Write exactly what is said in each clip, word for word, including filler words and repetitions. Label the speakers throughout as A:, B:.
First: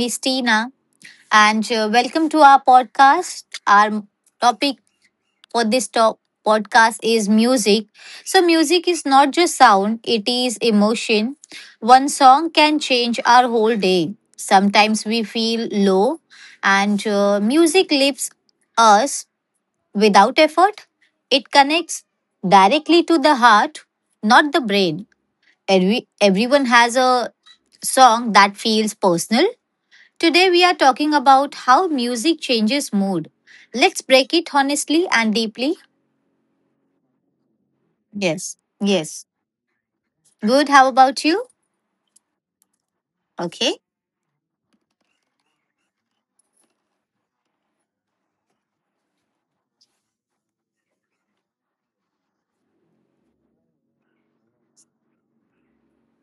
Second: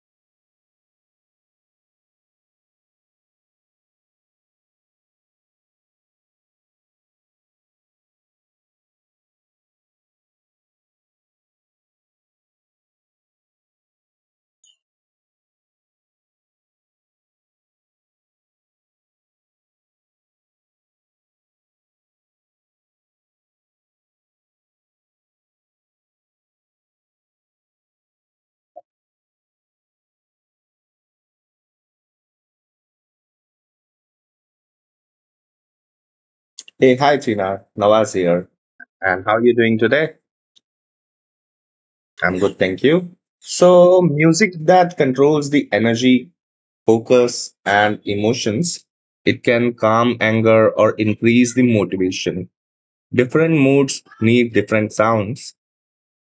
A: is Tina, and uh, welcome to our podcast. Our topic for this top podcast is music. So, music is not just sound, it is emotion. One song can change our whole day. Sometimes we feel low, and uh, music lifts us without effort. It connects directly to the heart, not the brain. Every, everyone has a song that feels personal. Today we are talking about how music changes mood. Let's break it honestly and deeply.
B: Hey, hi Tina, Nawaz here.
A: Yes.
B: And
A: Yes.
B: how are you doing today?
A: Good. How about you?
B: I'm good, thank you.
A: Okay.
B: So, music that controls the energy, focus, and emotions, it can calm anger or increase the motivation. Different moods need different sounds.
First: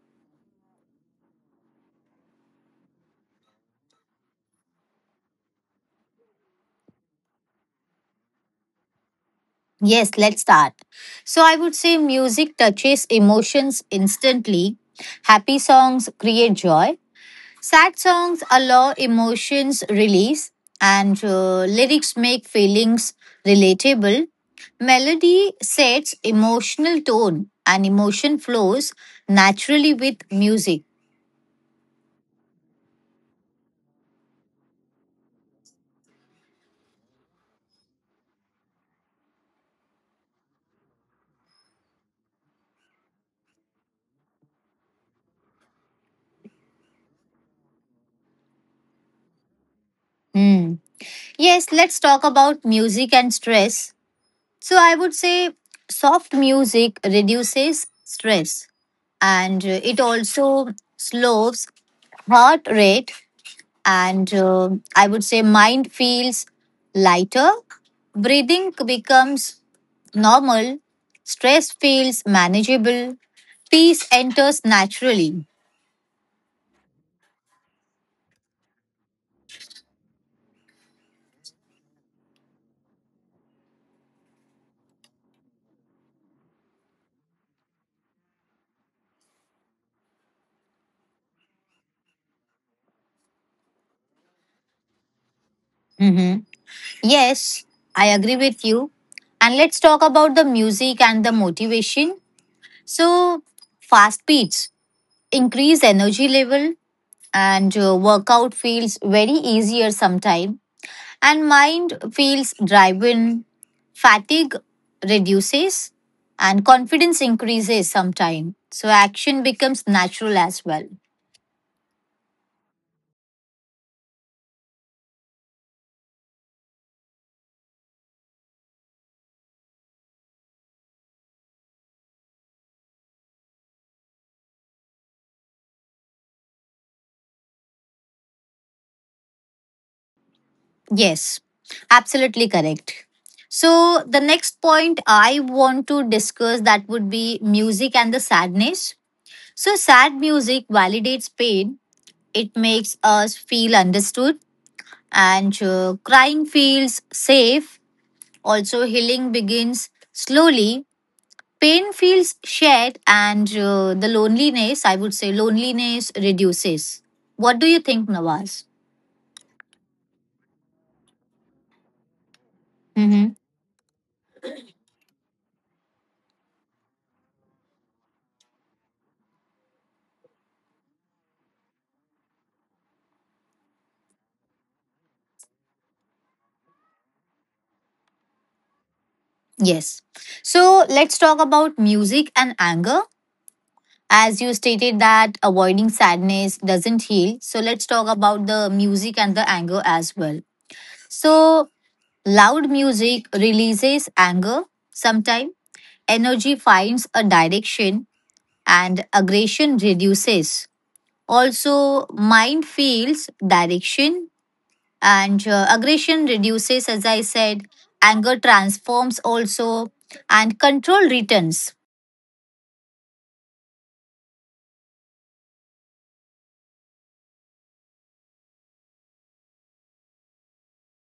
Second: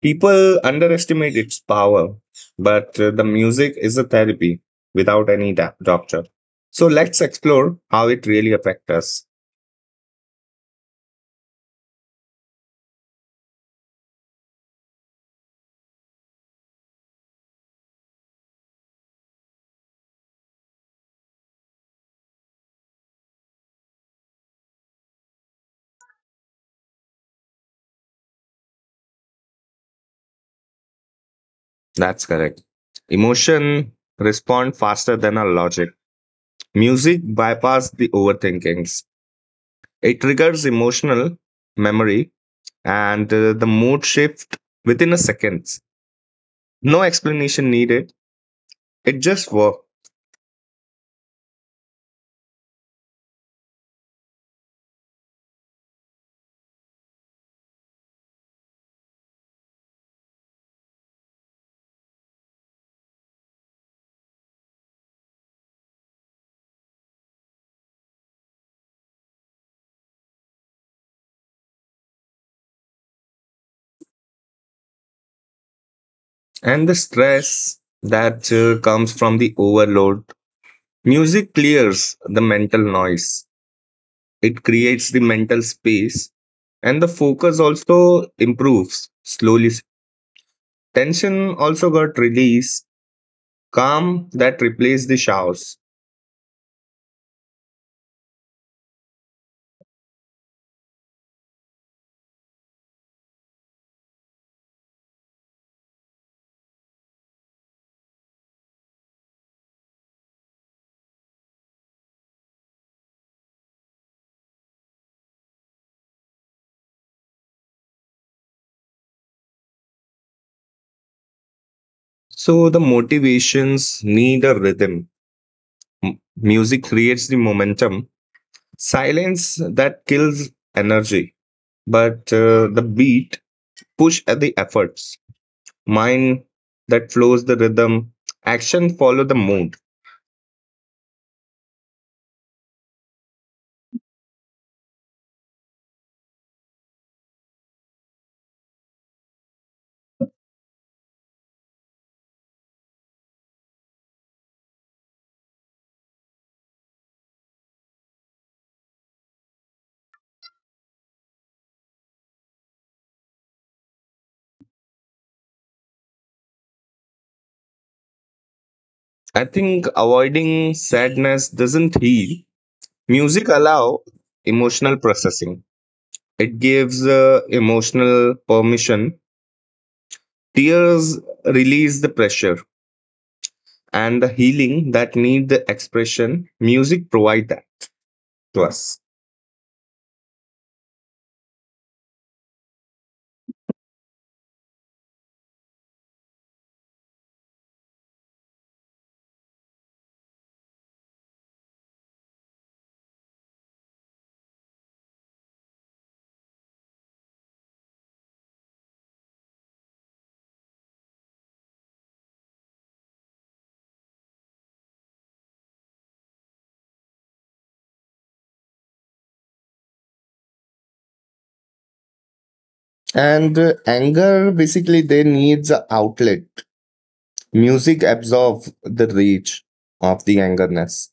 B: People underestimate its power, but uh, the music is a therapy without any da- doctor. So, let's explore how it really affects us.
A: Yes, let's start. So I would say music touches emotions instantly. Happy songs create joy. Sad songs allow emotions release, and uh, lyrics make feelings relatable. Melody sets emotional tone, and emotion flows naturally with music.
B: That's correct. Emotion respond faster than our logic. Music bypasses the overthinkings. It triggers emotional memory, and uh, the mood shift within a second. No explanation needed. It just works.
A: Hmm. Yes, let's talk about music and stress. So, I would say soft music reduces stress, and uh, it also slows heart rate, and uh, I would say mind feels lighter, breathing becomes normal, stress feels manageable, peace enters naturally.
B: And the stress that uh, comes from the overload. Music clears the mental noise. It creates the mental space, and the focus also improves slowly. Tension also got released. Calm that replaced the shouts.
A: Mhm. Yes, I agree with you, and let's talk about the music and the motivation. So fast beats increase energy level, and uh, workout feels very easier sometimes, and mind feels driven, fatigue reduces, and confidence increases sometime. So action becomes natural as well.
B: So the motivations need a rhythm. M- Music creates the momentum, silence that kills energy, but uh, the beat push at the efforts. Mind that flows the rhythm, action follow the mood.
A: Yes, absolutely correct. So the next point I want to discuss that would be music and the sadness. So sad music validates pain. It makes us feel understood, and uh, crying feels safe. Also healing begins slowly. Pain feels shared, and uh, the loneliness, I would say, loneliness reduces. What do you think, Nawaz?
B: I think avoiding sadness doesn't heal.
A: Hmm.
B: Music allow emotional processing. It gives uh, emotional permission. Tears release the pressure, and the healing that need the expression music provide that to us.
A: Yes. So let's talk about music and anger. As you stated that avoiding sadness doesn't heal. So let's talk about the music and the anger as well. So loud music releases anger sometimes. Energy finds a direction and aggression reduces. Also, mind feels direction, and uh, aggression reduces, as I said, anger transforms also, and control returns.
B: And uh, anger, basically, they needs a outlet. Music absorbs the rage of the angerness.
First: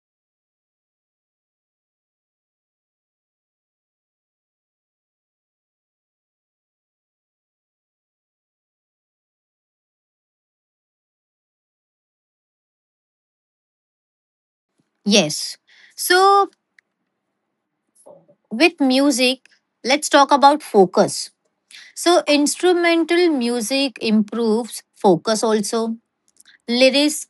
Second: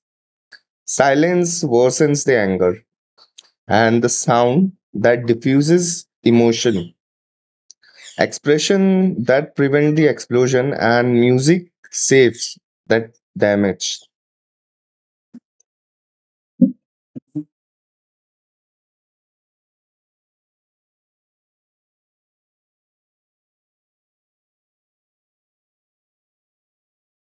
B: Silence worsens the anger, and the sound that diffuses emotion, expression that prevent the explosion, and music saves that damage.
A: Yes. So, with music, let's talk about focus. So, instrumental music improves focus also. Lyrics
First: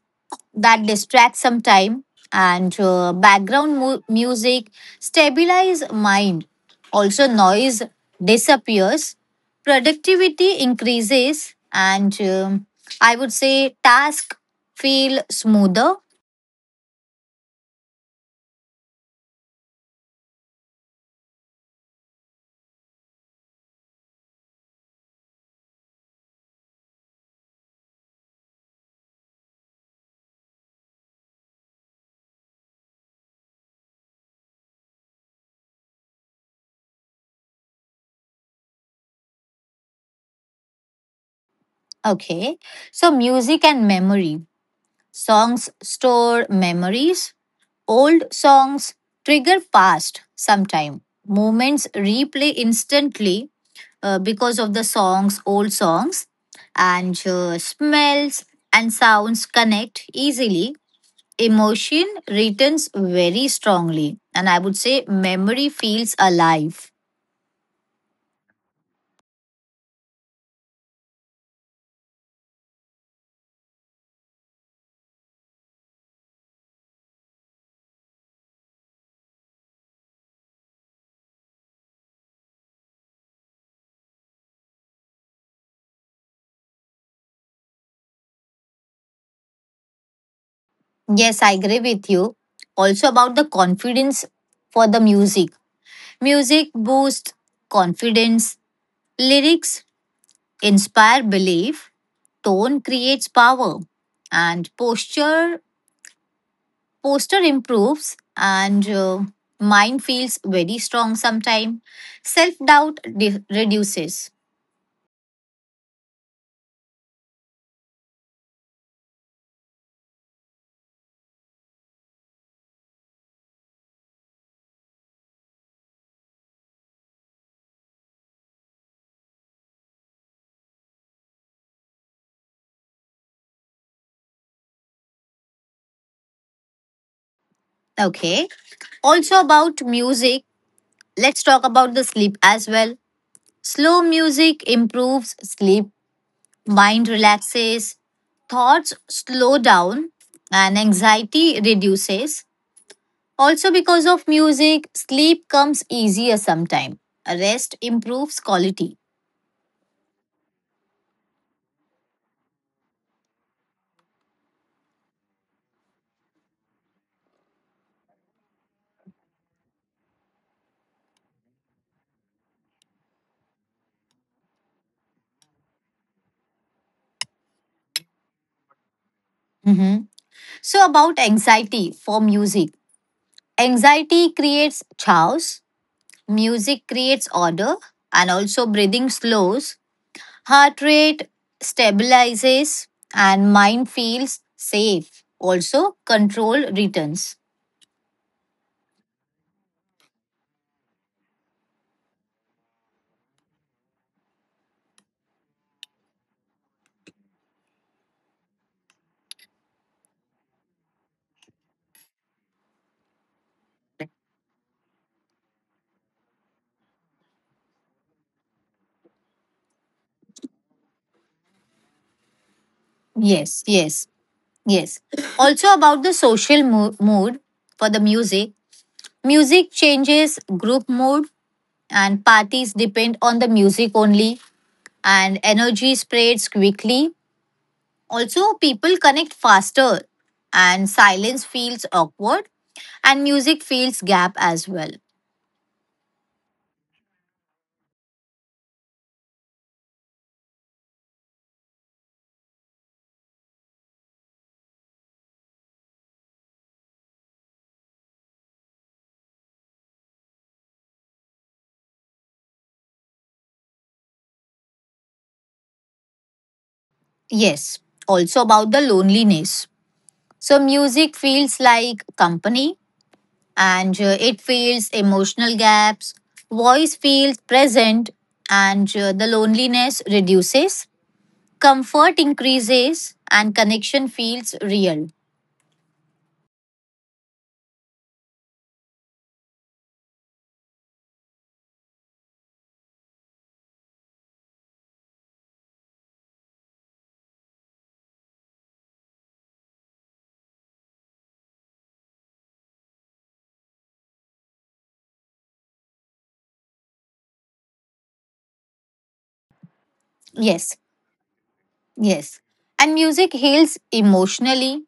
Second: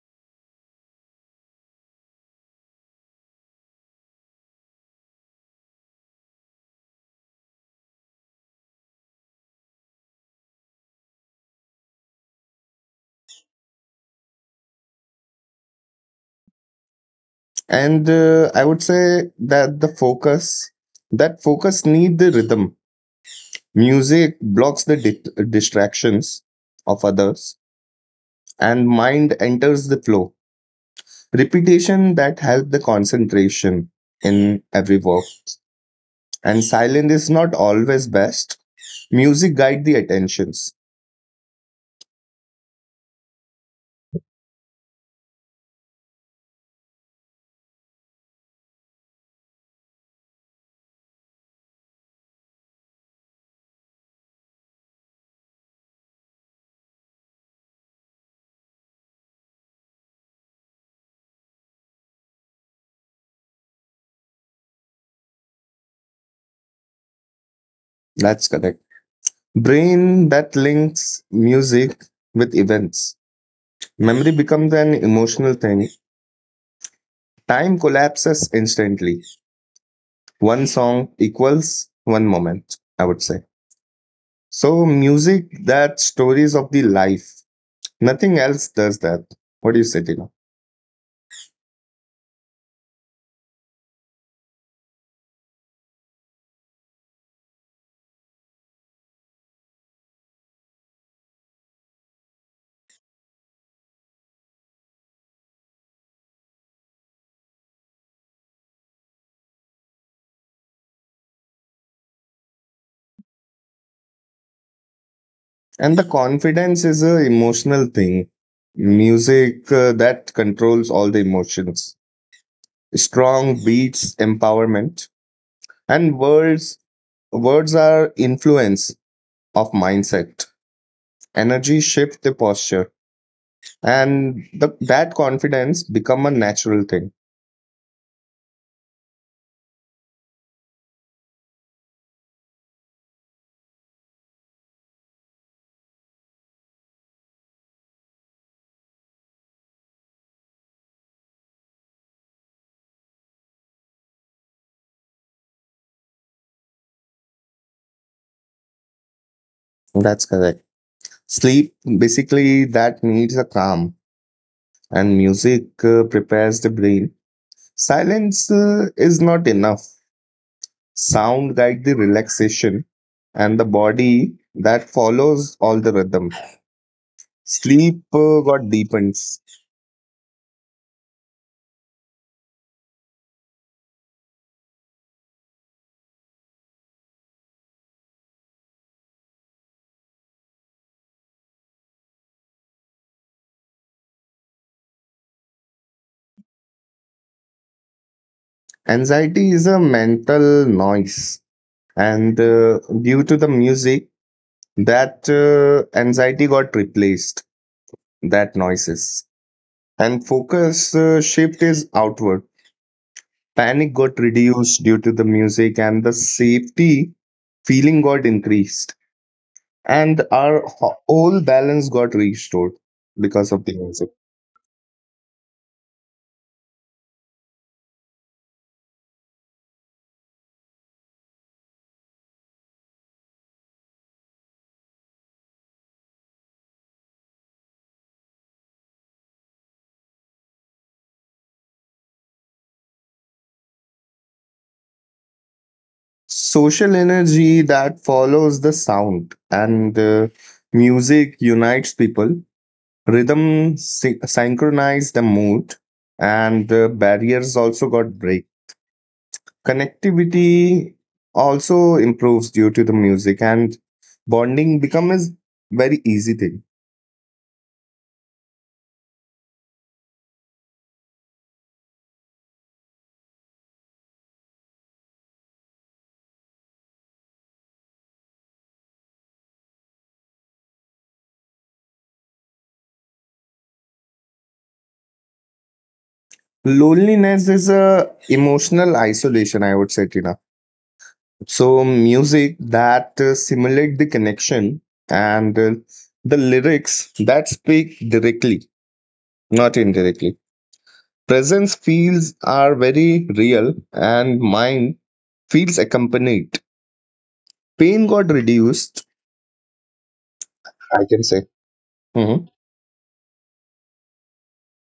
A: that distracts some time, and uh, background mu- music stabilize mind, also noise disappears, productivity increases, and um, I would say task feel smoother.
B: And uh, I would say that the focus, that focus need the rhythm. Music blocks the di- distractions of others, and mind enters the flow. Repetition that help the concentration in every work. And silence is not always best. Music guide the attentions.
A: Okay, so music and memory. Songs store memories. Old songs trigger past sometime. Moments replay instantly, uh, because of the songs, old songs, and uh, smells and sounds connect easily. Emotion returns very strongly, and I would say memory feels alive.
B: That's correct. Brain that links music with events. Memory becomes an emotional thing. Time collapses instantly. One song equals one moment, I would say. So music that stories of the life. Nothing else does that. What do you say, Tina?
A: Yes, I agree with you. Also, about the confidence for the music. Music boosts confidence, lyrics inspire belief, tone creates power, and posture posture improves, and uh, mind feels very strong sometime. Self doubt de- reduces.
B: And the confidence is a emotional thing. Music uh, that controls all the emotions. Strong beats, empowerment, and words. Words are influence of mindset. Energy shift the posture, and the, that confidence become a natural thing.
A: Okay. Also about music, let's talk about the sleep as well. Slow music improves sleep, mind relaxes, thoughts slow down, and anxiety reduces. Also, because of music, sleep comes easier sometime. Rest improves quality.
B: That's correct. Sleep basically that needs a calm, and music uh, prepares the brain. Silence uh, is not enough. Sound guide the relaxation, and the body that follows all the rhythm. Sleep uh, got deepens.
A: Mhm. So, about anxiety for music, anxiety creates chaos, music creates order, and also breathing slows, heart rate stabilizes, and mind feels safe. Also, control returns.
B: Anxiety is a mental noise, and uh, due to the music, that uh, anxiety got replaced. That noises and focus uh, shift is outward. Panic got reduced due to the music, and the safety feeling got increased, and our ho- whole balance got restored because of
A: Yes,
B: the music.
A: yes, yes. Also, about the social mo- mood for the music, music changes group mood, and parties depend on the music only, and energy spreads quickly, also people connect faster, and silence feels awkward, and music feels gap as well.
B: Social energy that follows the sound, and uh, music unites people, rhythm sy- synchronize the mood, and uh, barriers also got break. Connectivity also improves due to the music, and bonding becomes very easy thing.
A: Yes, also about the loneliness. So music feels like company, and uh, it fills emotional gaps, voice feels present, and uh, the loneliness reduces, comfort increases, and connection feels real.
B: Loneliness is a emotional isolation, I would say, Tina. So music that uh, simulate the connection, and uh, the lyrics that speak directly, not indirectly. Presence feels are very real, and mind feels accompanied. Pain got reduced,
A: Yes.
B: I can say.
A: Yes,
B: Mhm.
A: and music heals emotionally,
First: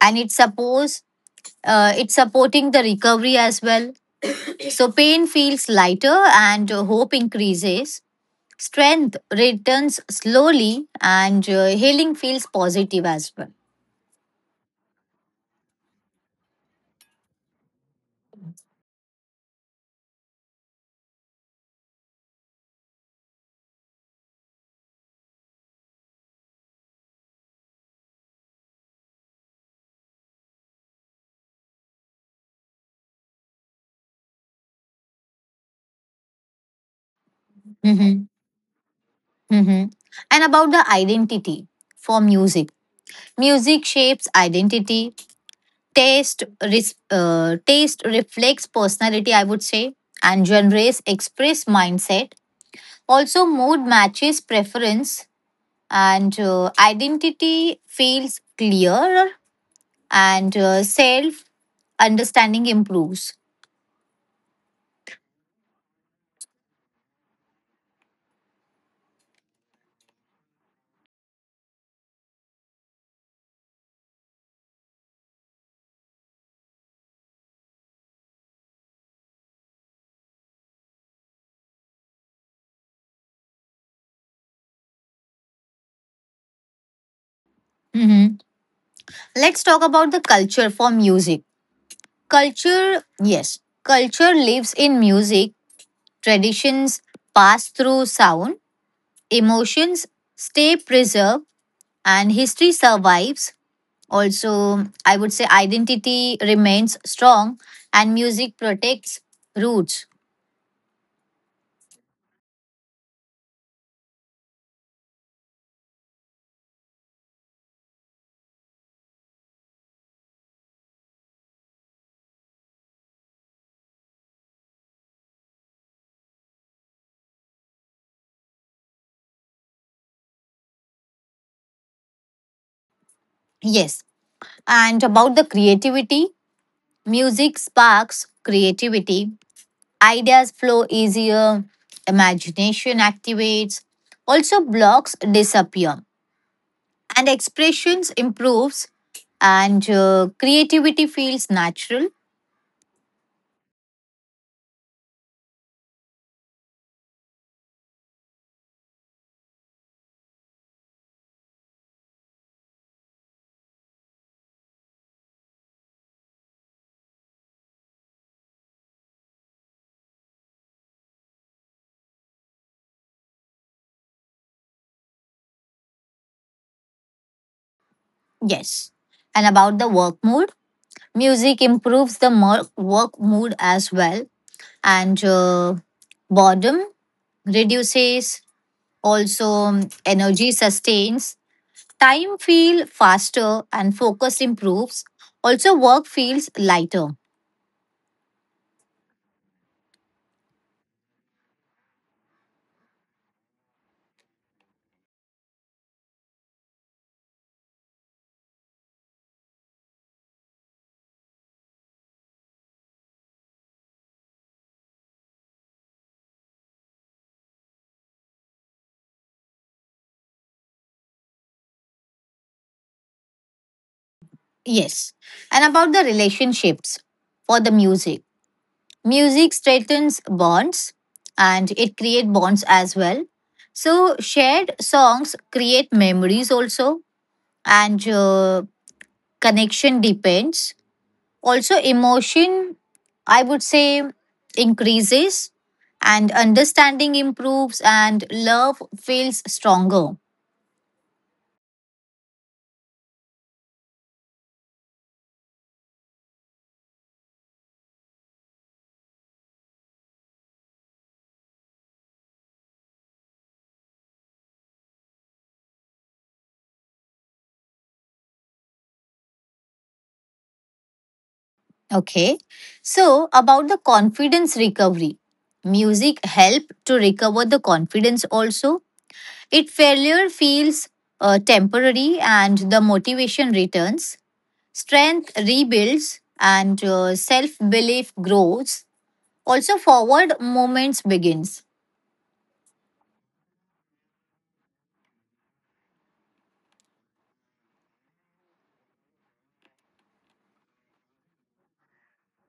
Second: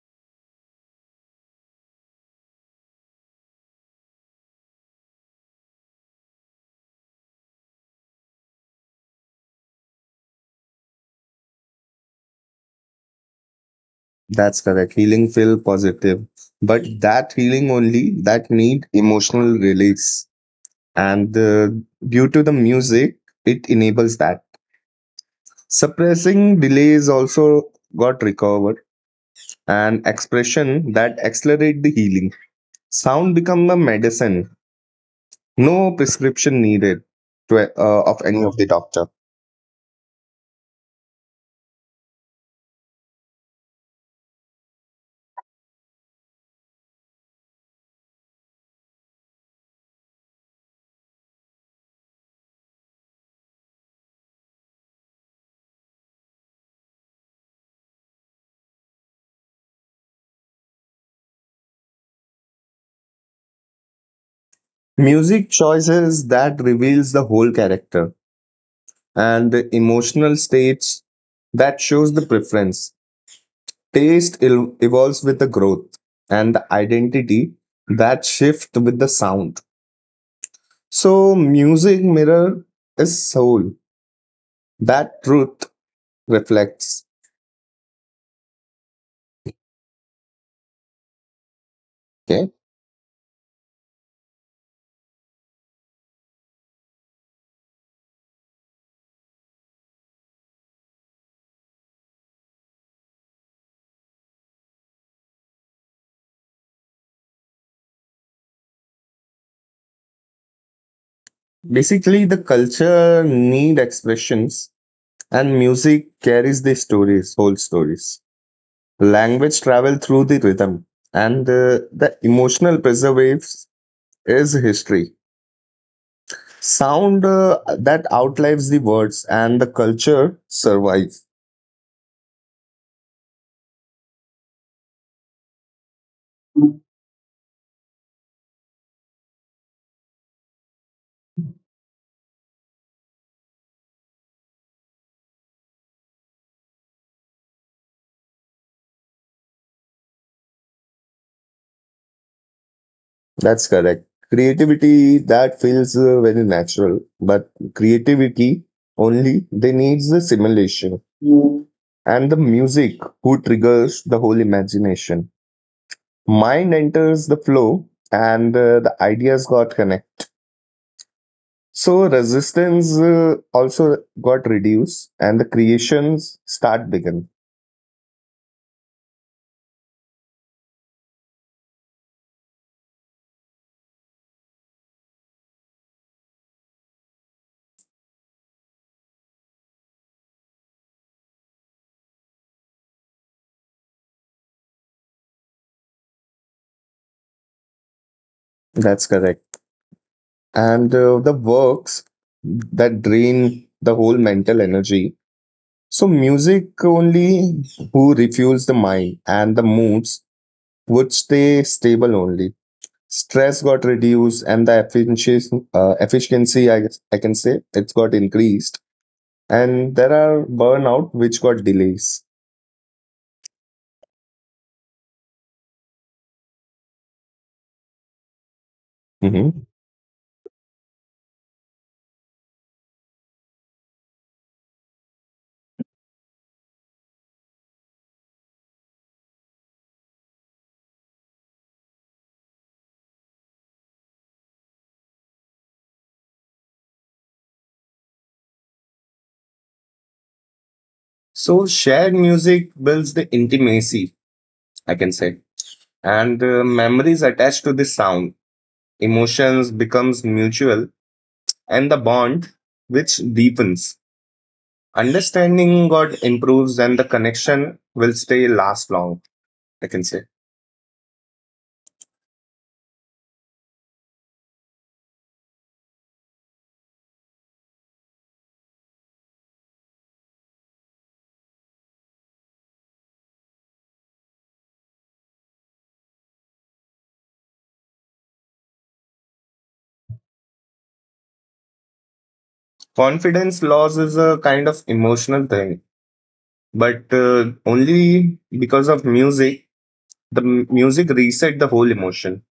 A: and it supports, uh, it's supporting the recovery as well. So pain feels lighter, and uh, hope increases. Strength returns slowly, and uh, healing feels positive as well.
B: That's correct. Healing feel positive. But that healing only that need emotional release. And uh, due to the music, it enables that. Suppressing delays also got recovered, and expression that accelerate the healing. Sound become a medicine, no prescription needed to, uh, of
A: Hmm
B: any of the doctor.
A: hmm And about the identity for music, music shapes identity. Taste, res- uh, taste reflects personality, I would say, and genres express mindset. Also, mood matches preference, and uh, identity feels clearer, and uh, self understanding improves.
B: Music choices that reveals the whole character, and the emotional states that shows the preference. Taste el- evolves with the growth, and the identity that shift with the sound. So music mirror is soul. That truth reflects.
A: Mhm. Let's talk about the culture for music.
B: Okay.
A: Culture, yes, culture lives in music. Traditions pass through sound, emotions stay preserved, and history survives. Also, I would say identity remains strong, and music protects roots.
B: Basically, the culture need expressions, and music carries the stories, whole stories. Language travel through the rhythm, and uh, the emotional preservatives is history. Sound uh, that outlives the words, and the culture survives.
A: Yes. And about the creativity, music sparks creativity, ideas flow easier, imagination activates, also blocks disappear, and expressions improves, and uh, creativity feels natural.
B: That's correct. Creativity that feels uh, very natural, but creativity only they needs the simulation, and the music who triggers the whole imagination. Mind enters the flow, and uh, the ideas got connected. So resistance uh, also got reduced, and the creations start begin.
A: Yes. And about the work mood, music improves the mo- work mood as well, and uh, boredom reduces, also um, energy sustains. Time feels faster and focus improves. Also, work feels lighter.
B: That's correct. And uh, the works that drain the whole mental energy. So music only who refuels the mind, and the moods would stay stable only. Stress got reduced, and the efficiency, uh, efficiency I guess I can say, it's got increased. And there are burnout which got delays.
A: Yes. And about the relationships for the music. Music
B: Mhm.
A: strengthens bonds, and it creates bonds as well. So, shared songs create memories also, and uh, connection depends. Also, emotion, I would say, increases, and understanding improves, and love feels stronger.
B: So shared music builds the intimacy, I can say, and uh, memories attached to the sound. Emotions becomes mutual, and the bond which deepens. Understanding got improves, and the connection will stay last long, I can say.
A: Okay. So, about the confidence recovery, music help to recover the confidence also. It failure feels uh, temporary, and the motivation returns. Strength rebuilds, and uh, self belief grows. Also, forward movements begins.
B: Confidence loss is a kind of emotional thing, but uh, only because of music, the m- music reset the whole emotion.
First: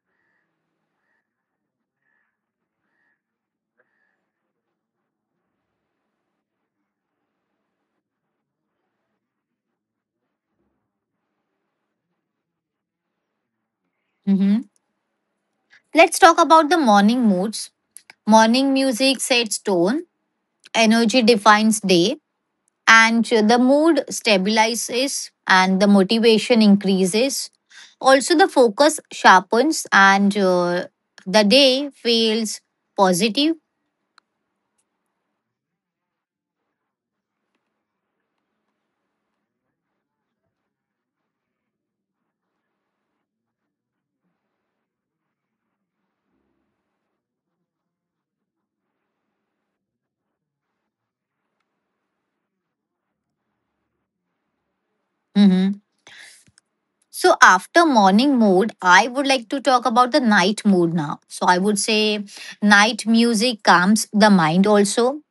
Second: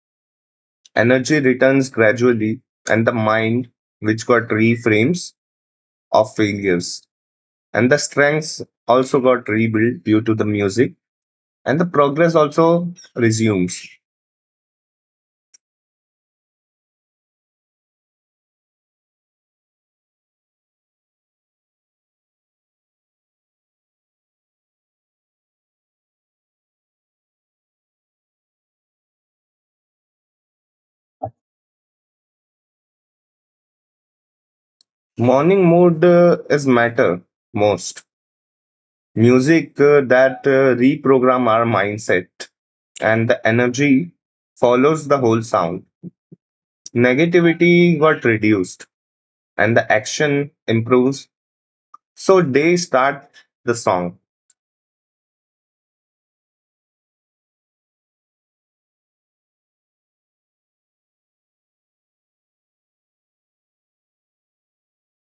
B: Energy returns gradually, and the mind, which got reframes of failures, and the strengths also got rebuilt due to the music, and the progress also resumes.
A: Mhm. Let's talk about the morning moods. Morning music sets tone. Energy defines day, and the mood stabilizes, and the motivation increases. Also, the focus sharpens, and uh, the day feels positive.
B: Morning mood uh, is matter most. Music uh, that uh, reprogram our mindset, and the energy follows the whole sound. Negativity got reduced, and the action improves. So day start the song.
A: Mhm. So, after morning mood, I would like to talk about the night mood now. So, I would say night music calms the mind also,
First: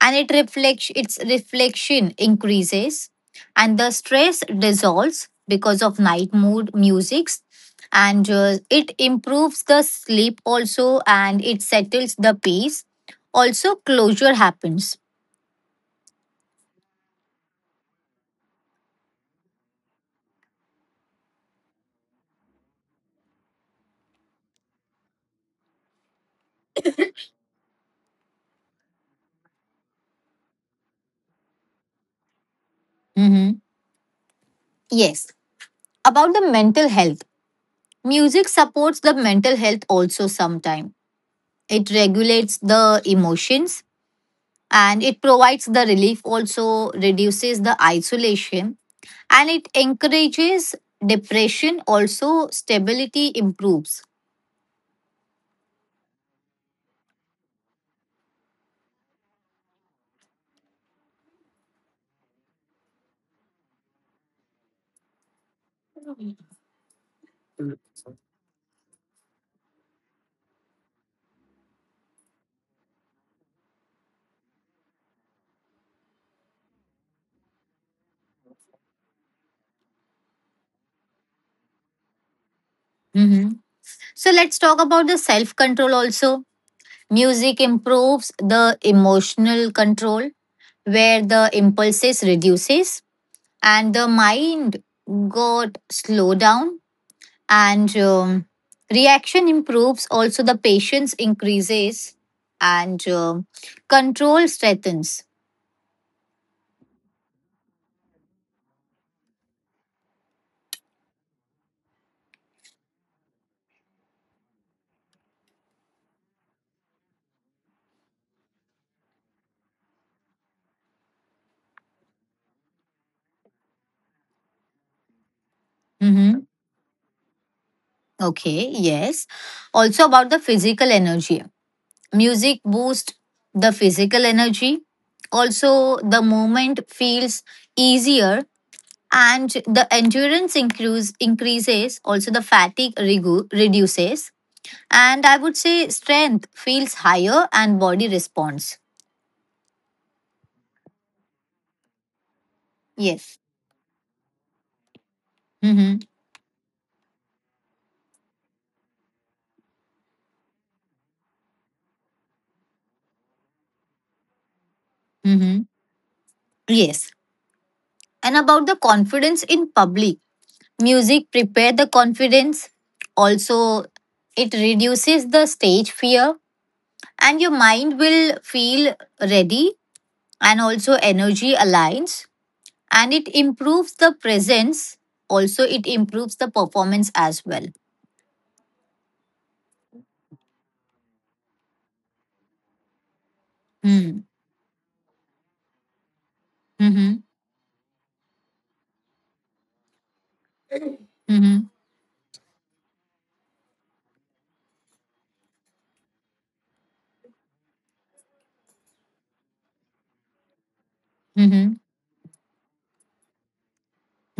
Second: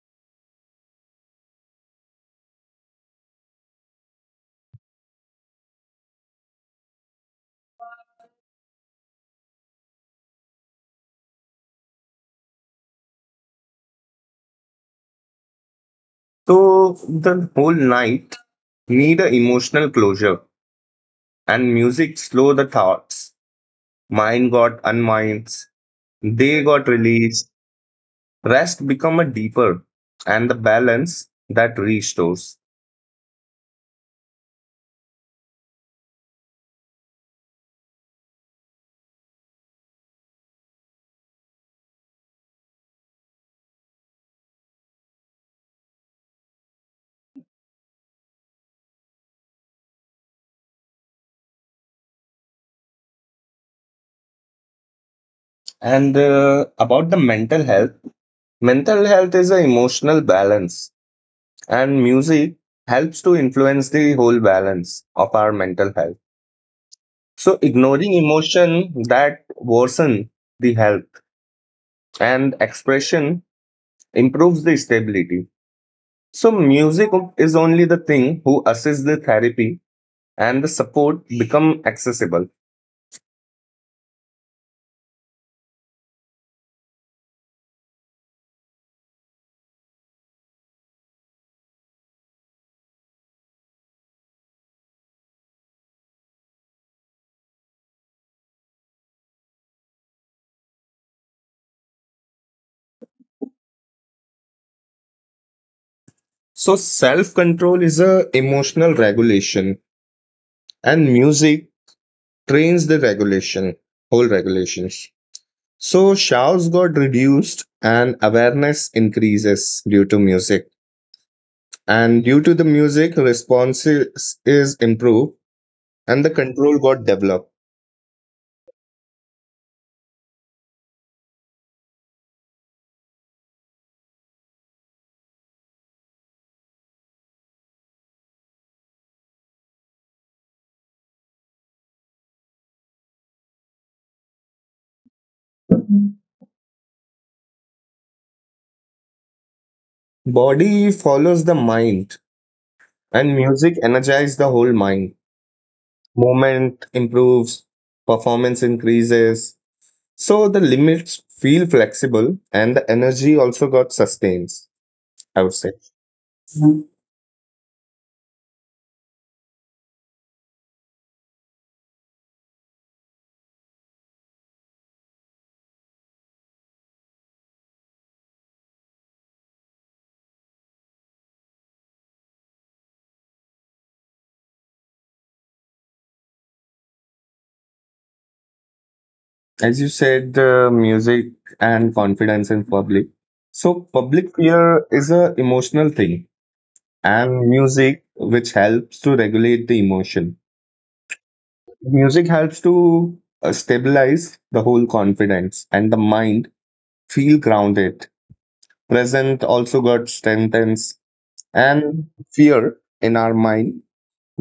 A: and it reflects, its reflection increases, and the stress dissolves because of night mood musics, and uh, it improves the sleep also, and it settles the peace. Also closure happens.
B: So the whole night need a emotional closure, and music slow the thoughts. Mine got unminds, they got released, rest become a deeper, and the balance that restores.
A: Mhm. Yes, about the mental health, music supports the mental health also sometime. It regulates the emotions, and it provides the relief, also reduces the isolation, and it encourages depression, also stability improves.
B: And uh, about the mental health, mental health is an emotional balance, and music helps to influence the whole balance of our mental health. So ignoring emotion that worsen the health, and expression improves the stability. So music is only the thing who assists the therapy, and the support become accessible.
A: Mhm. So let's talk about the self control also. Music improves the emotional control, where the impulses reduces, and the mind got slowed down, and um, reaction improves, also the patience increases, and um, control strengthens.
B: So self control is a emotional regulation, and music trains the regulation, whole regulations. So shouts got reduced and awareness increases due to music. And due to the music, response is is improved, and the
A: Hmm
B: control got developed.
A: okay, yes. Also about the physical energy, music boosts the physical energy, also the movement feels easier, and the endurance increase, increases, also the fatigue regu- reduces, and I would say strength feels higher, and body responds.
B: Body follows the mind. And
A: Yes.
B: music energizes the whole mind.
A: Mm-hmm.
B: Movement improves, performance increases. So the limits feel flexible, and the energy also got sustains, I would
A: Mm-hmm.
B: say. Mhm.
A: Yes. And about the confidence in public, music prepare the confidence. Also, it reduces the stage fear, and your mind will feel ready, and also energy aligns, and it improves the presence. Also, it improves the performance as well.
B: As you said, the music and confidence in public. So
A: Mm.
B: public fear is a emotional thing,
A: Mm-hmm.
B: and music which helps to regulate the emotion.
A: Mm-hmm.
B: Music helps to uh, stabilize the whole confidence, and the mind feel grounded. Present also got strengthens,
A: Mm-hmm.
B: and fear in our mind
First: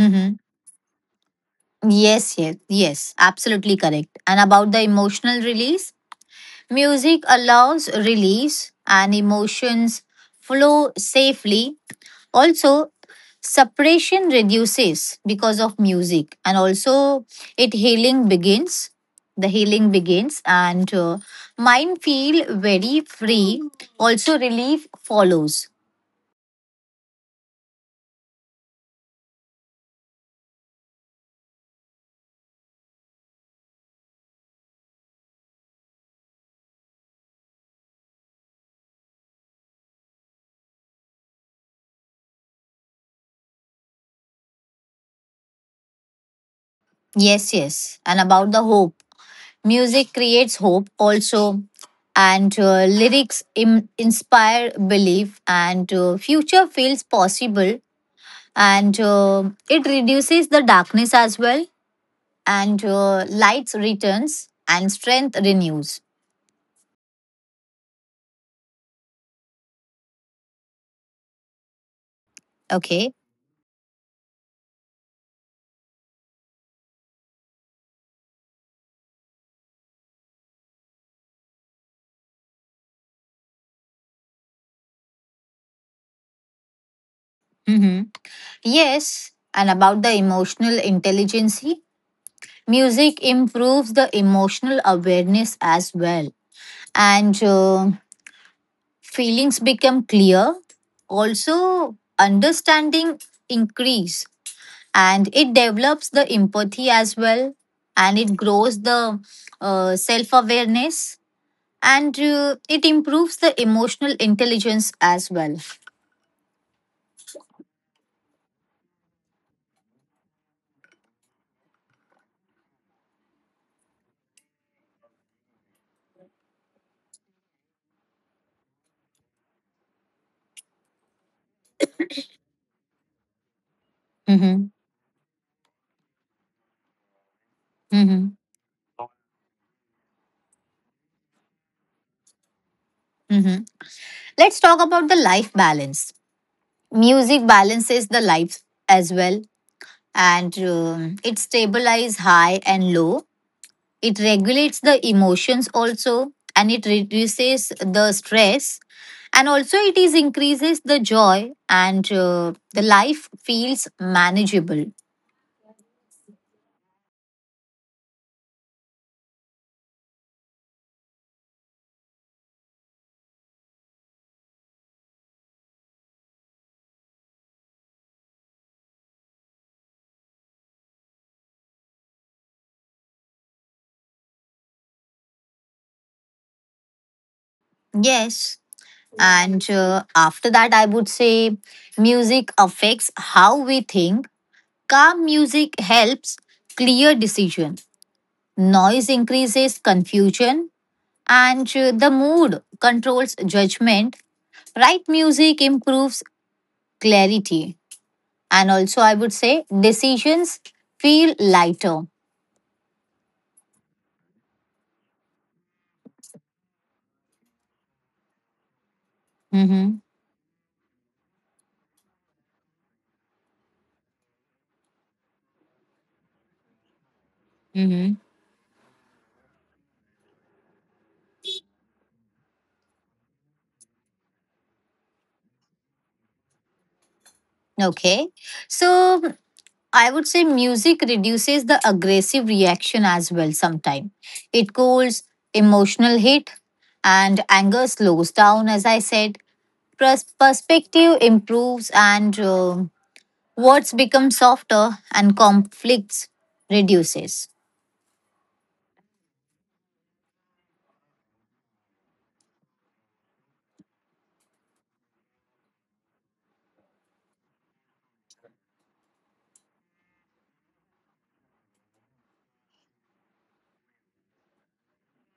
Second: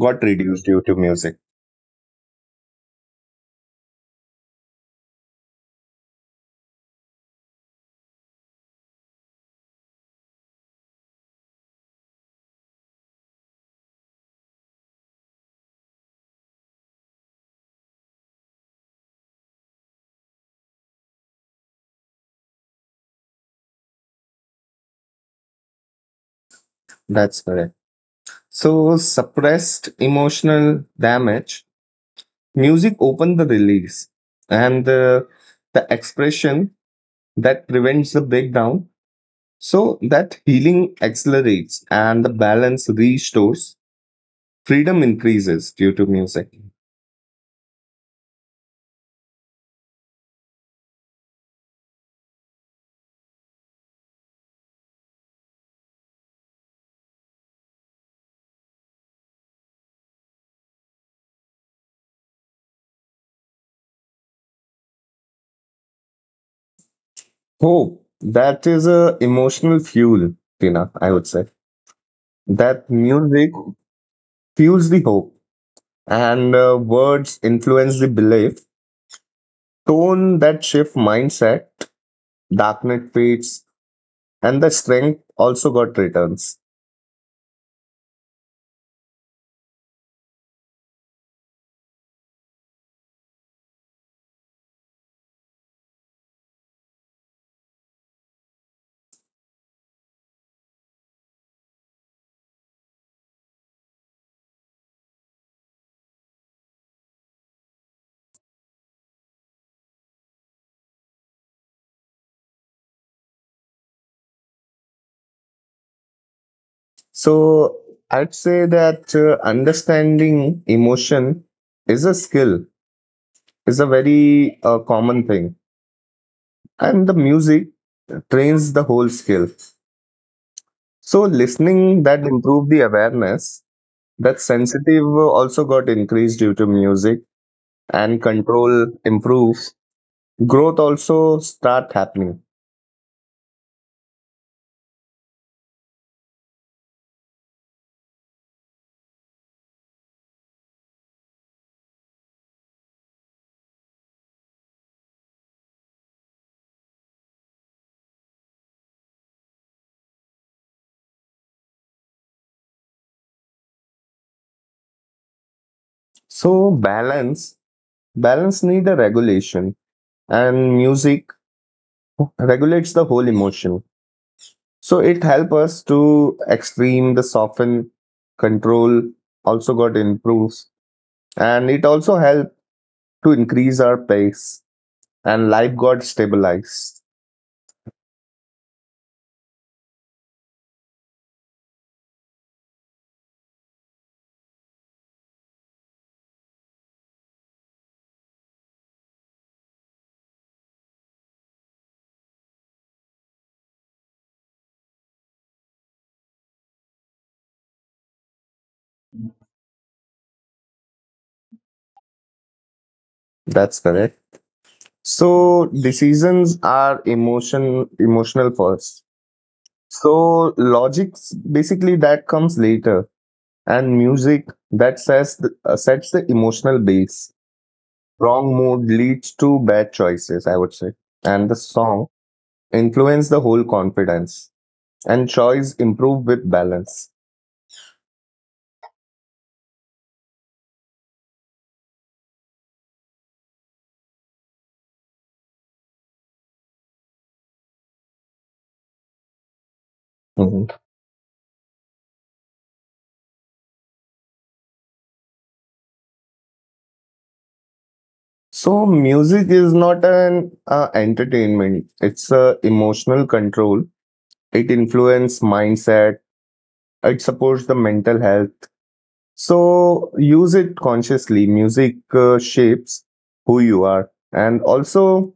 B: got reduced due to music.
A: Yes, yes, yes, absolutely correct. And about the emotional release, music allows release, and emotions flow safely. Also, suppression reduces because of music, and also it healing begins. The healing begins, and uh, mind feel very free. Also, relief follows.
B: That's correct. So suppressed emotional damage, music opened the release, and the, the expression that prevents the breakdown. So that healing accelerates, and the balance restores, freedom increases due to music.
A: Yes, yes. And about the hope, music creates hope also, and uh, lyrics Im- inspire belief, and uh, future feels possible, and uh, it reduces the darkness as well, and uh, lights returns and strength renews.
B: Hope that is a emotional fuel, Tina, I would say. That
A: Okay.
B: music fuels the hope, and uh, words influence the belief. Tone that shift mindset, darkness fades, and the strength also got returns.
A: Mm-hmm. Yes, and about the emotional intelligence, music improves the emotional awareness as well, and uh, feelings become clear, also understanding increase, and it develops the empathy as well, and it grows the uh, self awareness, and uh, it improves the emotional intelligence as well.
B: So I'd say that uh, understanding emotion is a skill, is a very uh, common thing, and the music trains the whole skill. So listening that improved the awareness, that
A: Mm-hmm.
B: sensitive uh, also got increased due to music, and
A: Mm-hmm.
B: control improved, growth also start happening.
A: Mm-hmm. Let's talk about the life balance. Music balances the life as well, and um, it stabilizes high and low. It regulates the emotions also, and it reduces the stress. And also, it is increases the joy, and uh, the life feels manageable.
B: So balance, balance need a regulation, and music regulates the whole emotion. So it help us to extreme the soften, control also got improves, and it also help to increase our pace, and life got stabilized.
A: Yes. And uh, after that, I would say music affects how we think. Calm music helps clear decision. Noise increases confusion, and uh, the mood controls judgment. Right music improves clarity, and also I would say decisions feel lighter.
B: That's correct. So decisions are emotion, emotional first.
A: Hmm
B: So logics basically that comes later, and music that says the, uh, sets the emotional base.
A: Mm-hmm.
B: Wrong mood leads to bad choices, I would say. And the song influence the whole confidence, and choice improve with balance.
A: Okay, so I would say music reduces the aggressive reaction as well sometimes. It cools emotional heat, and anger slows down, as I said. Pers-
B: Mhm.
A: perspective improves, and um words become softer, and conflicts reduces.
B: So music is not an uh, entertainment; it's a emotional control. It influence mindset. It supports the mental health. So use it consciously. Music uh, shapes who you are, and also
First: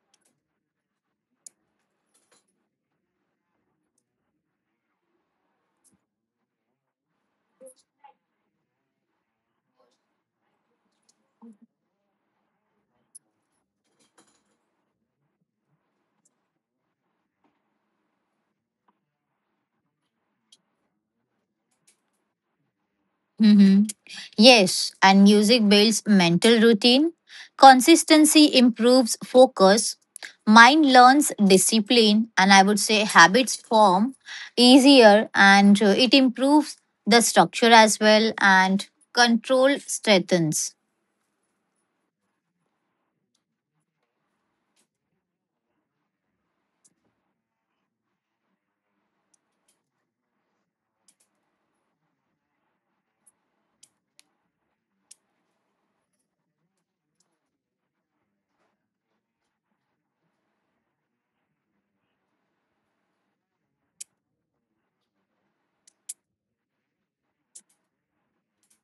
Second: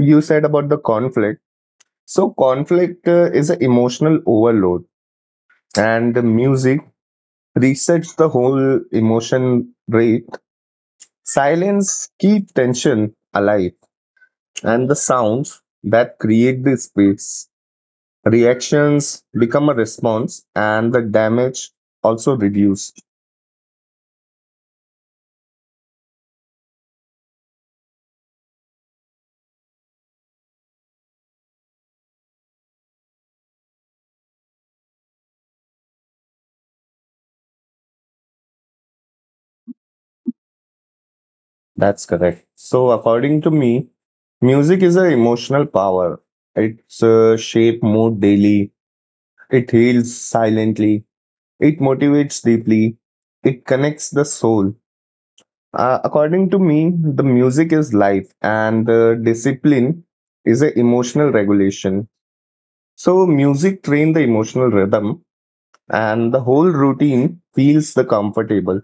B: you said about the conflict. So conflict uh, is an emotional overload, and the music resets the whole emotion rate. Silence keep tension alive, and the sounds that create the space. Reactions become a response, and the damage also reduced.
A: Hmm Yes, and music builds mental routine. Consistency improves focus. Mind learns discipline, and I would say habits form easier, and uh, it improves the structure as well, and control strengthens.
B: That's correct. So according to me, music is an emotional power. It's uh, shape mood daily. It heals silently. It motivates deeply, it connects the soul. Uh, according to me, the music is life, and the discipline is an emotional regulation. So, music train the emotional rhythm, and the whole routine feels the comfortable.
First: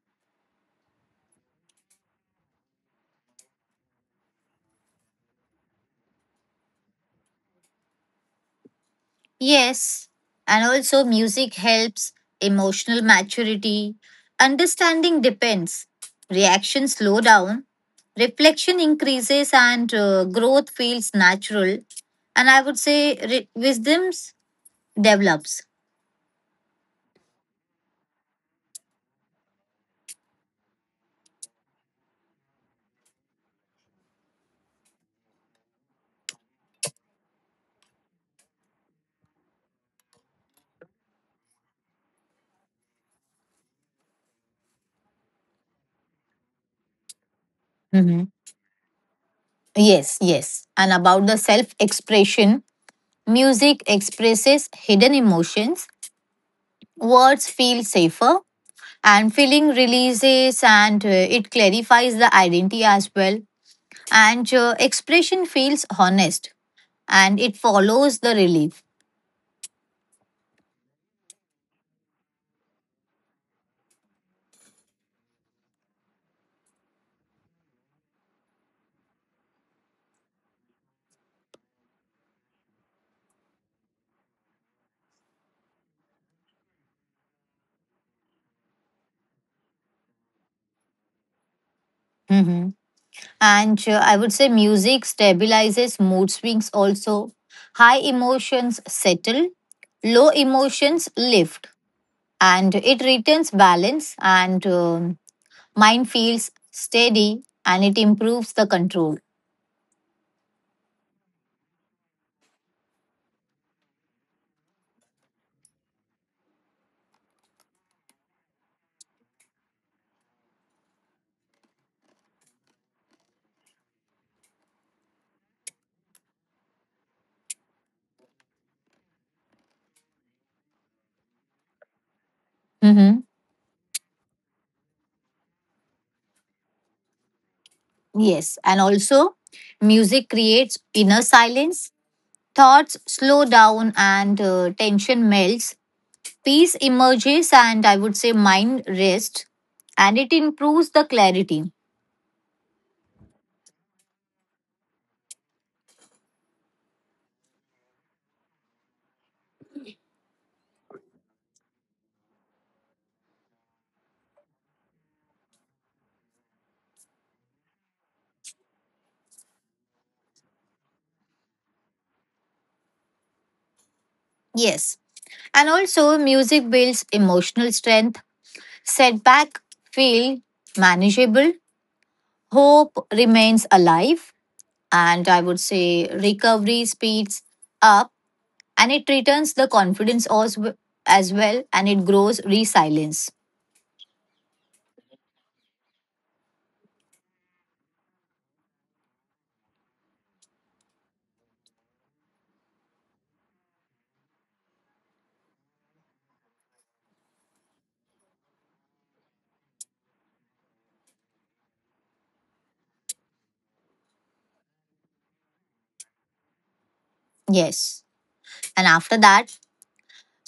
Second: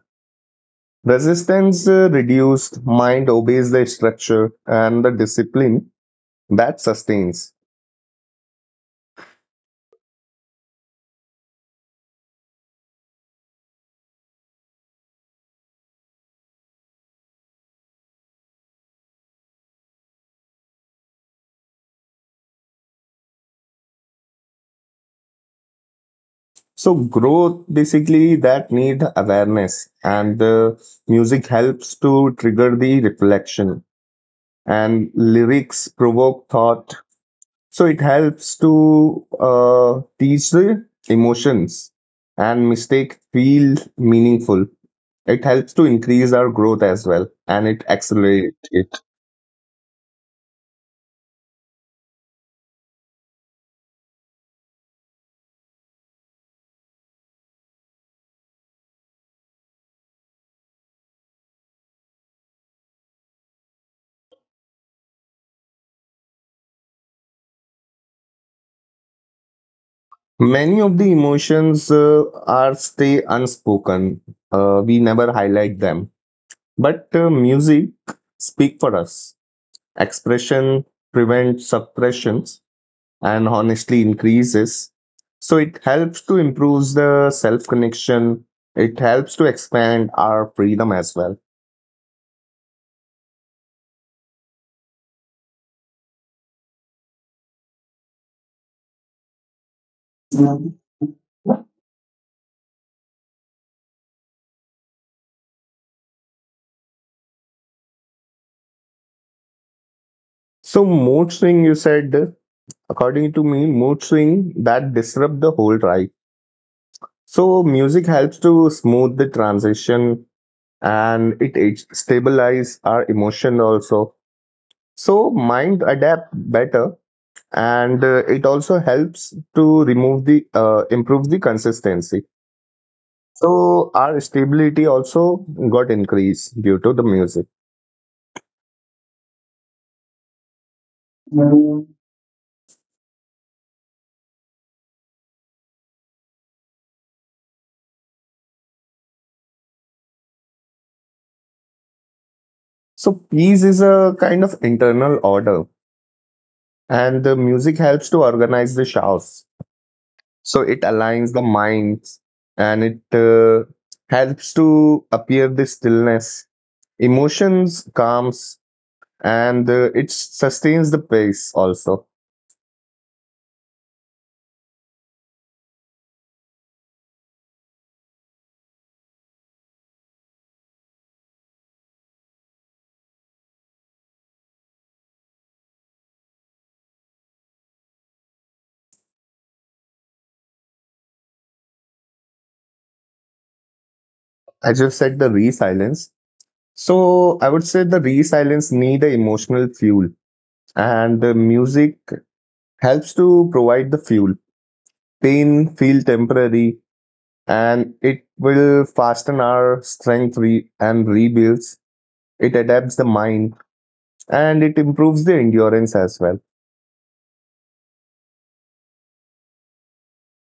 B: Resistance uh, reduced, mind obeys the structure, and the discipline that sustains.
A: Yes, and also music helps emotional maturity. Understanding depends, reaction slow down, reflection increases, and uh, growth feels natural. And I would say re- wisdom develops.
B: So, growth basically that need awareness, and the music helps to trigger the reflection, and lyrics provoke thought. So it helps to uh, teach the emotions, and mistake feel meaningful. It helps to increase our growth as well, and it
A: Mhm.
B: accelerates it.
A: Yes, yes. And about the self expression, music expresses hidden emotions, words feel safer, and feeling releases, and uh, it clarifies the identity as well, and uh, expression feels honest, and it follows the relief.
B: Many of the emotions uh, are stay unspoken. Uh, we never highlight them. But uh, music speak for us. Expression prevents suppressions, and honestly increases. So it helps to improve the self connection. It helps to expand our freedom as well.
A: Hmm and uh, I would say music stabilizes mood swings also. High emotions settle, low emotions lift, and it returns balance, and um, mind feels steady, and it improves the control.
B: So mood swing, you said, according to me, mood swing that disrupt the whole ride. So music helps to smooth the transition, and it, it stabilize our emotion also. So mind adapt better, and uh, it also helps to remove the uh, improve the consistency.
A: Hmm
B: So our stability also got increased due to the music.
A: yes, and also music creates inner silence. Thoughts slow down, and uh, tension melts. Peace emerges, and I would say mind rest, and it improves the clarity.
B: So peace is a kind of internal order, and the music helps to organize the chaos. So it aligns the minds, and it uh, helps to appear the stillness, emotions calms, and uh, it sustains the pace also.
A: Yes. And also, music builds emotional strength. Setback feel manageable. Hope remains alive. And I would say recovery speeds up, and it returns the confidence as, as well, and it grows resilience.
B: As you said, the resilience. So I would say the resilience need a emotional fuel, and the music helps to provide the fuel. Pain feel temporary, and it will fasten our strength re- and rebuilds. It adapts the mind, and it improves the endurance as well.
A: Yes. And after that,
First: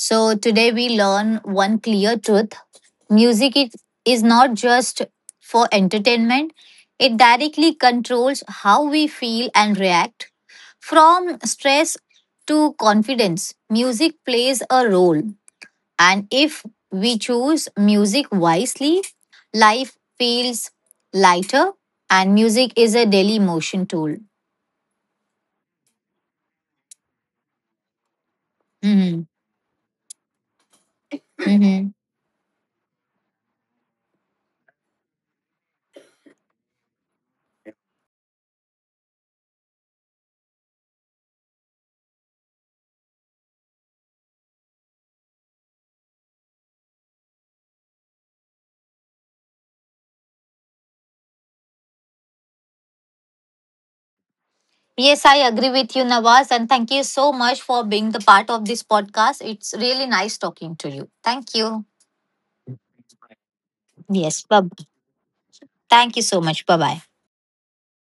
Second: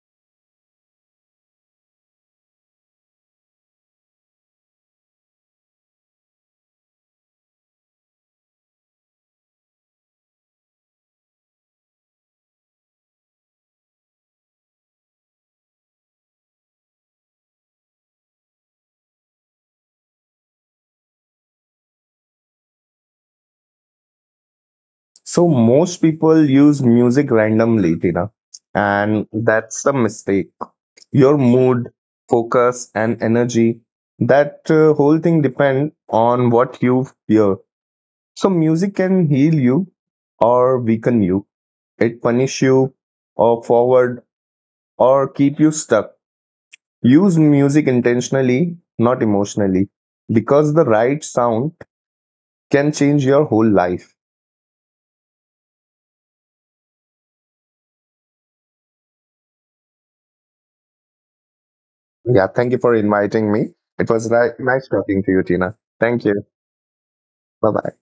A: so, today we learn one clear truth: music is, is not just for entertainment, it directly controls how we feel and react. From stress to confidence, music plays a role. And if we choose music wisely, life feels lighter, and music is a daily motion tool.
B: So most people use music randomly, Tina,
A: Mhm.
B: and that's the mistake. Your
A: Mhm.
B: mood, focus, and energy that uh, whole thing depend on what you hear. So music can heal you or weaken you, it punish you or forward or keep you stuck. Use music intentionally, not emotionally, because the right sound can change your whole life.
A: Yes, I agree with you, Nawaz, and thank you so much for being the part of this podcast. It's really nice talking to you. Thank you.
B: Yeah, thank you for inviting me. It was
A: Yes,
B: ri-
A: bye.
B: nice talking to you, Tina.
A: Thank you
B: Thank you.
A: so much. Bye bye.
B: Bye bye.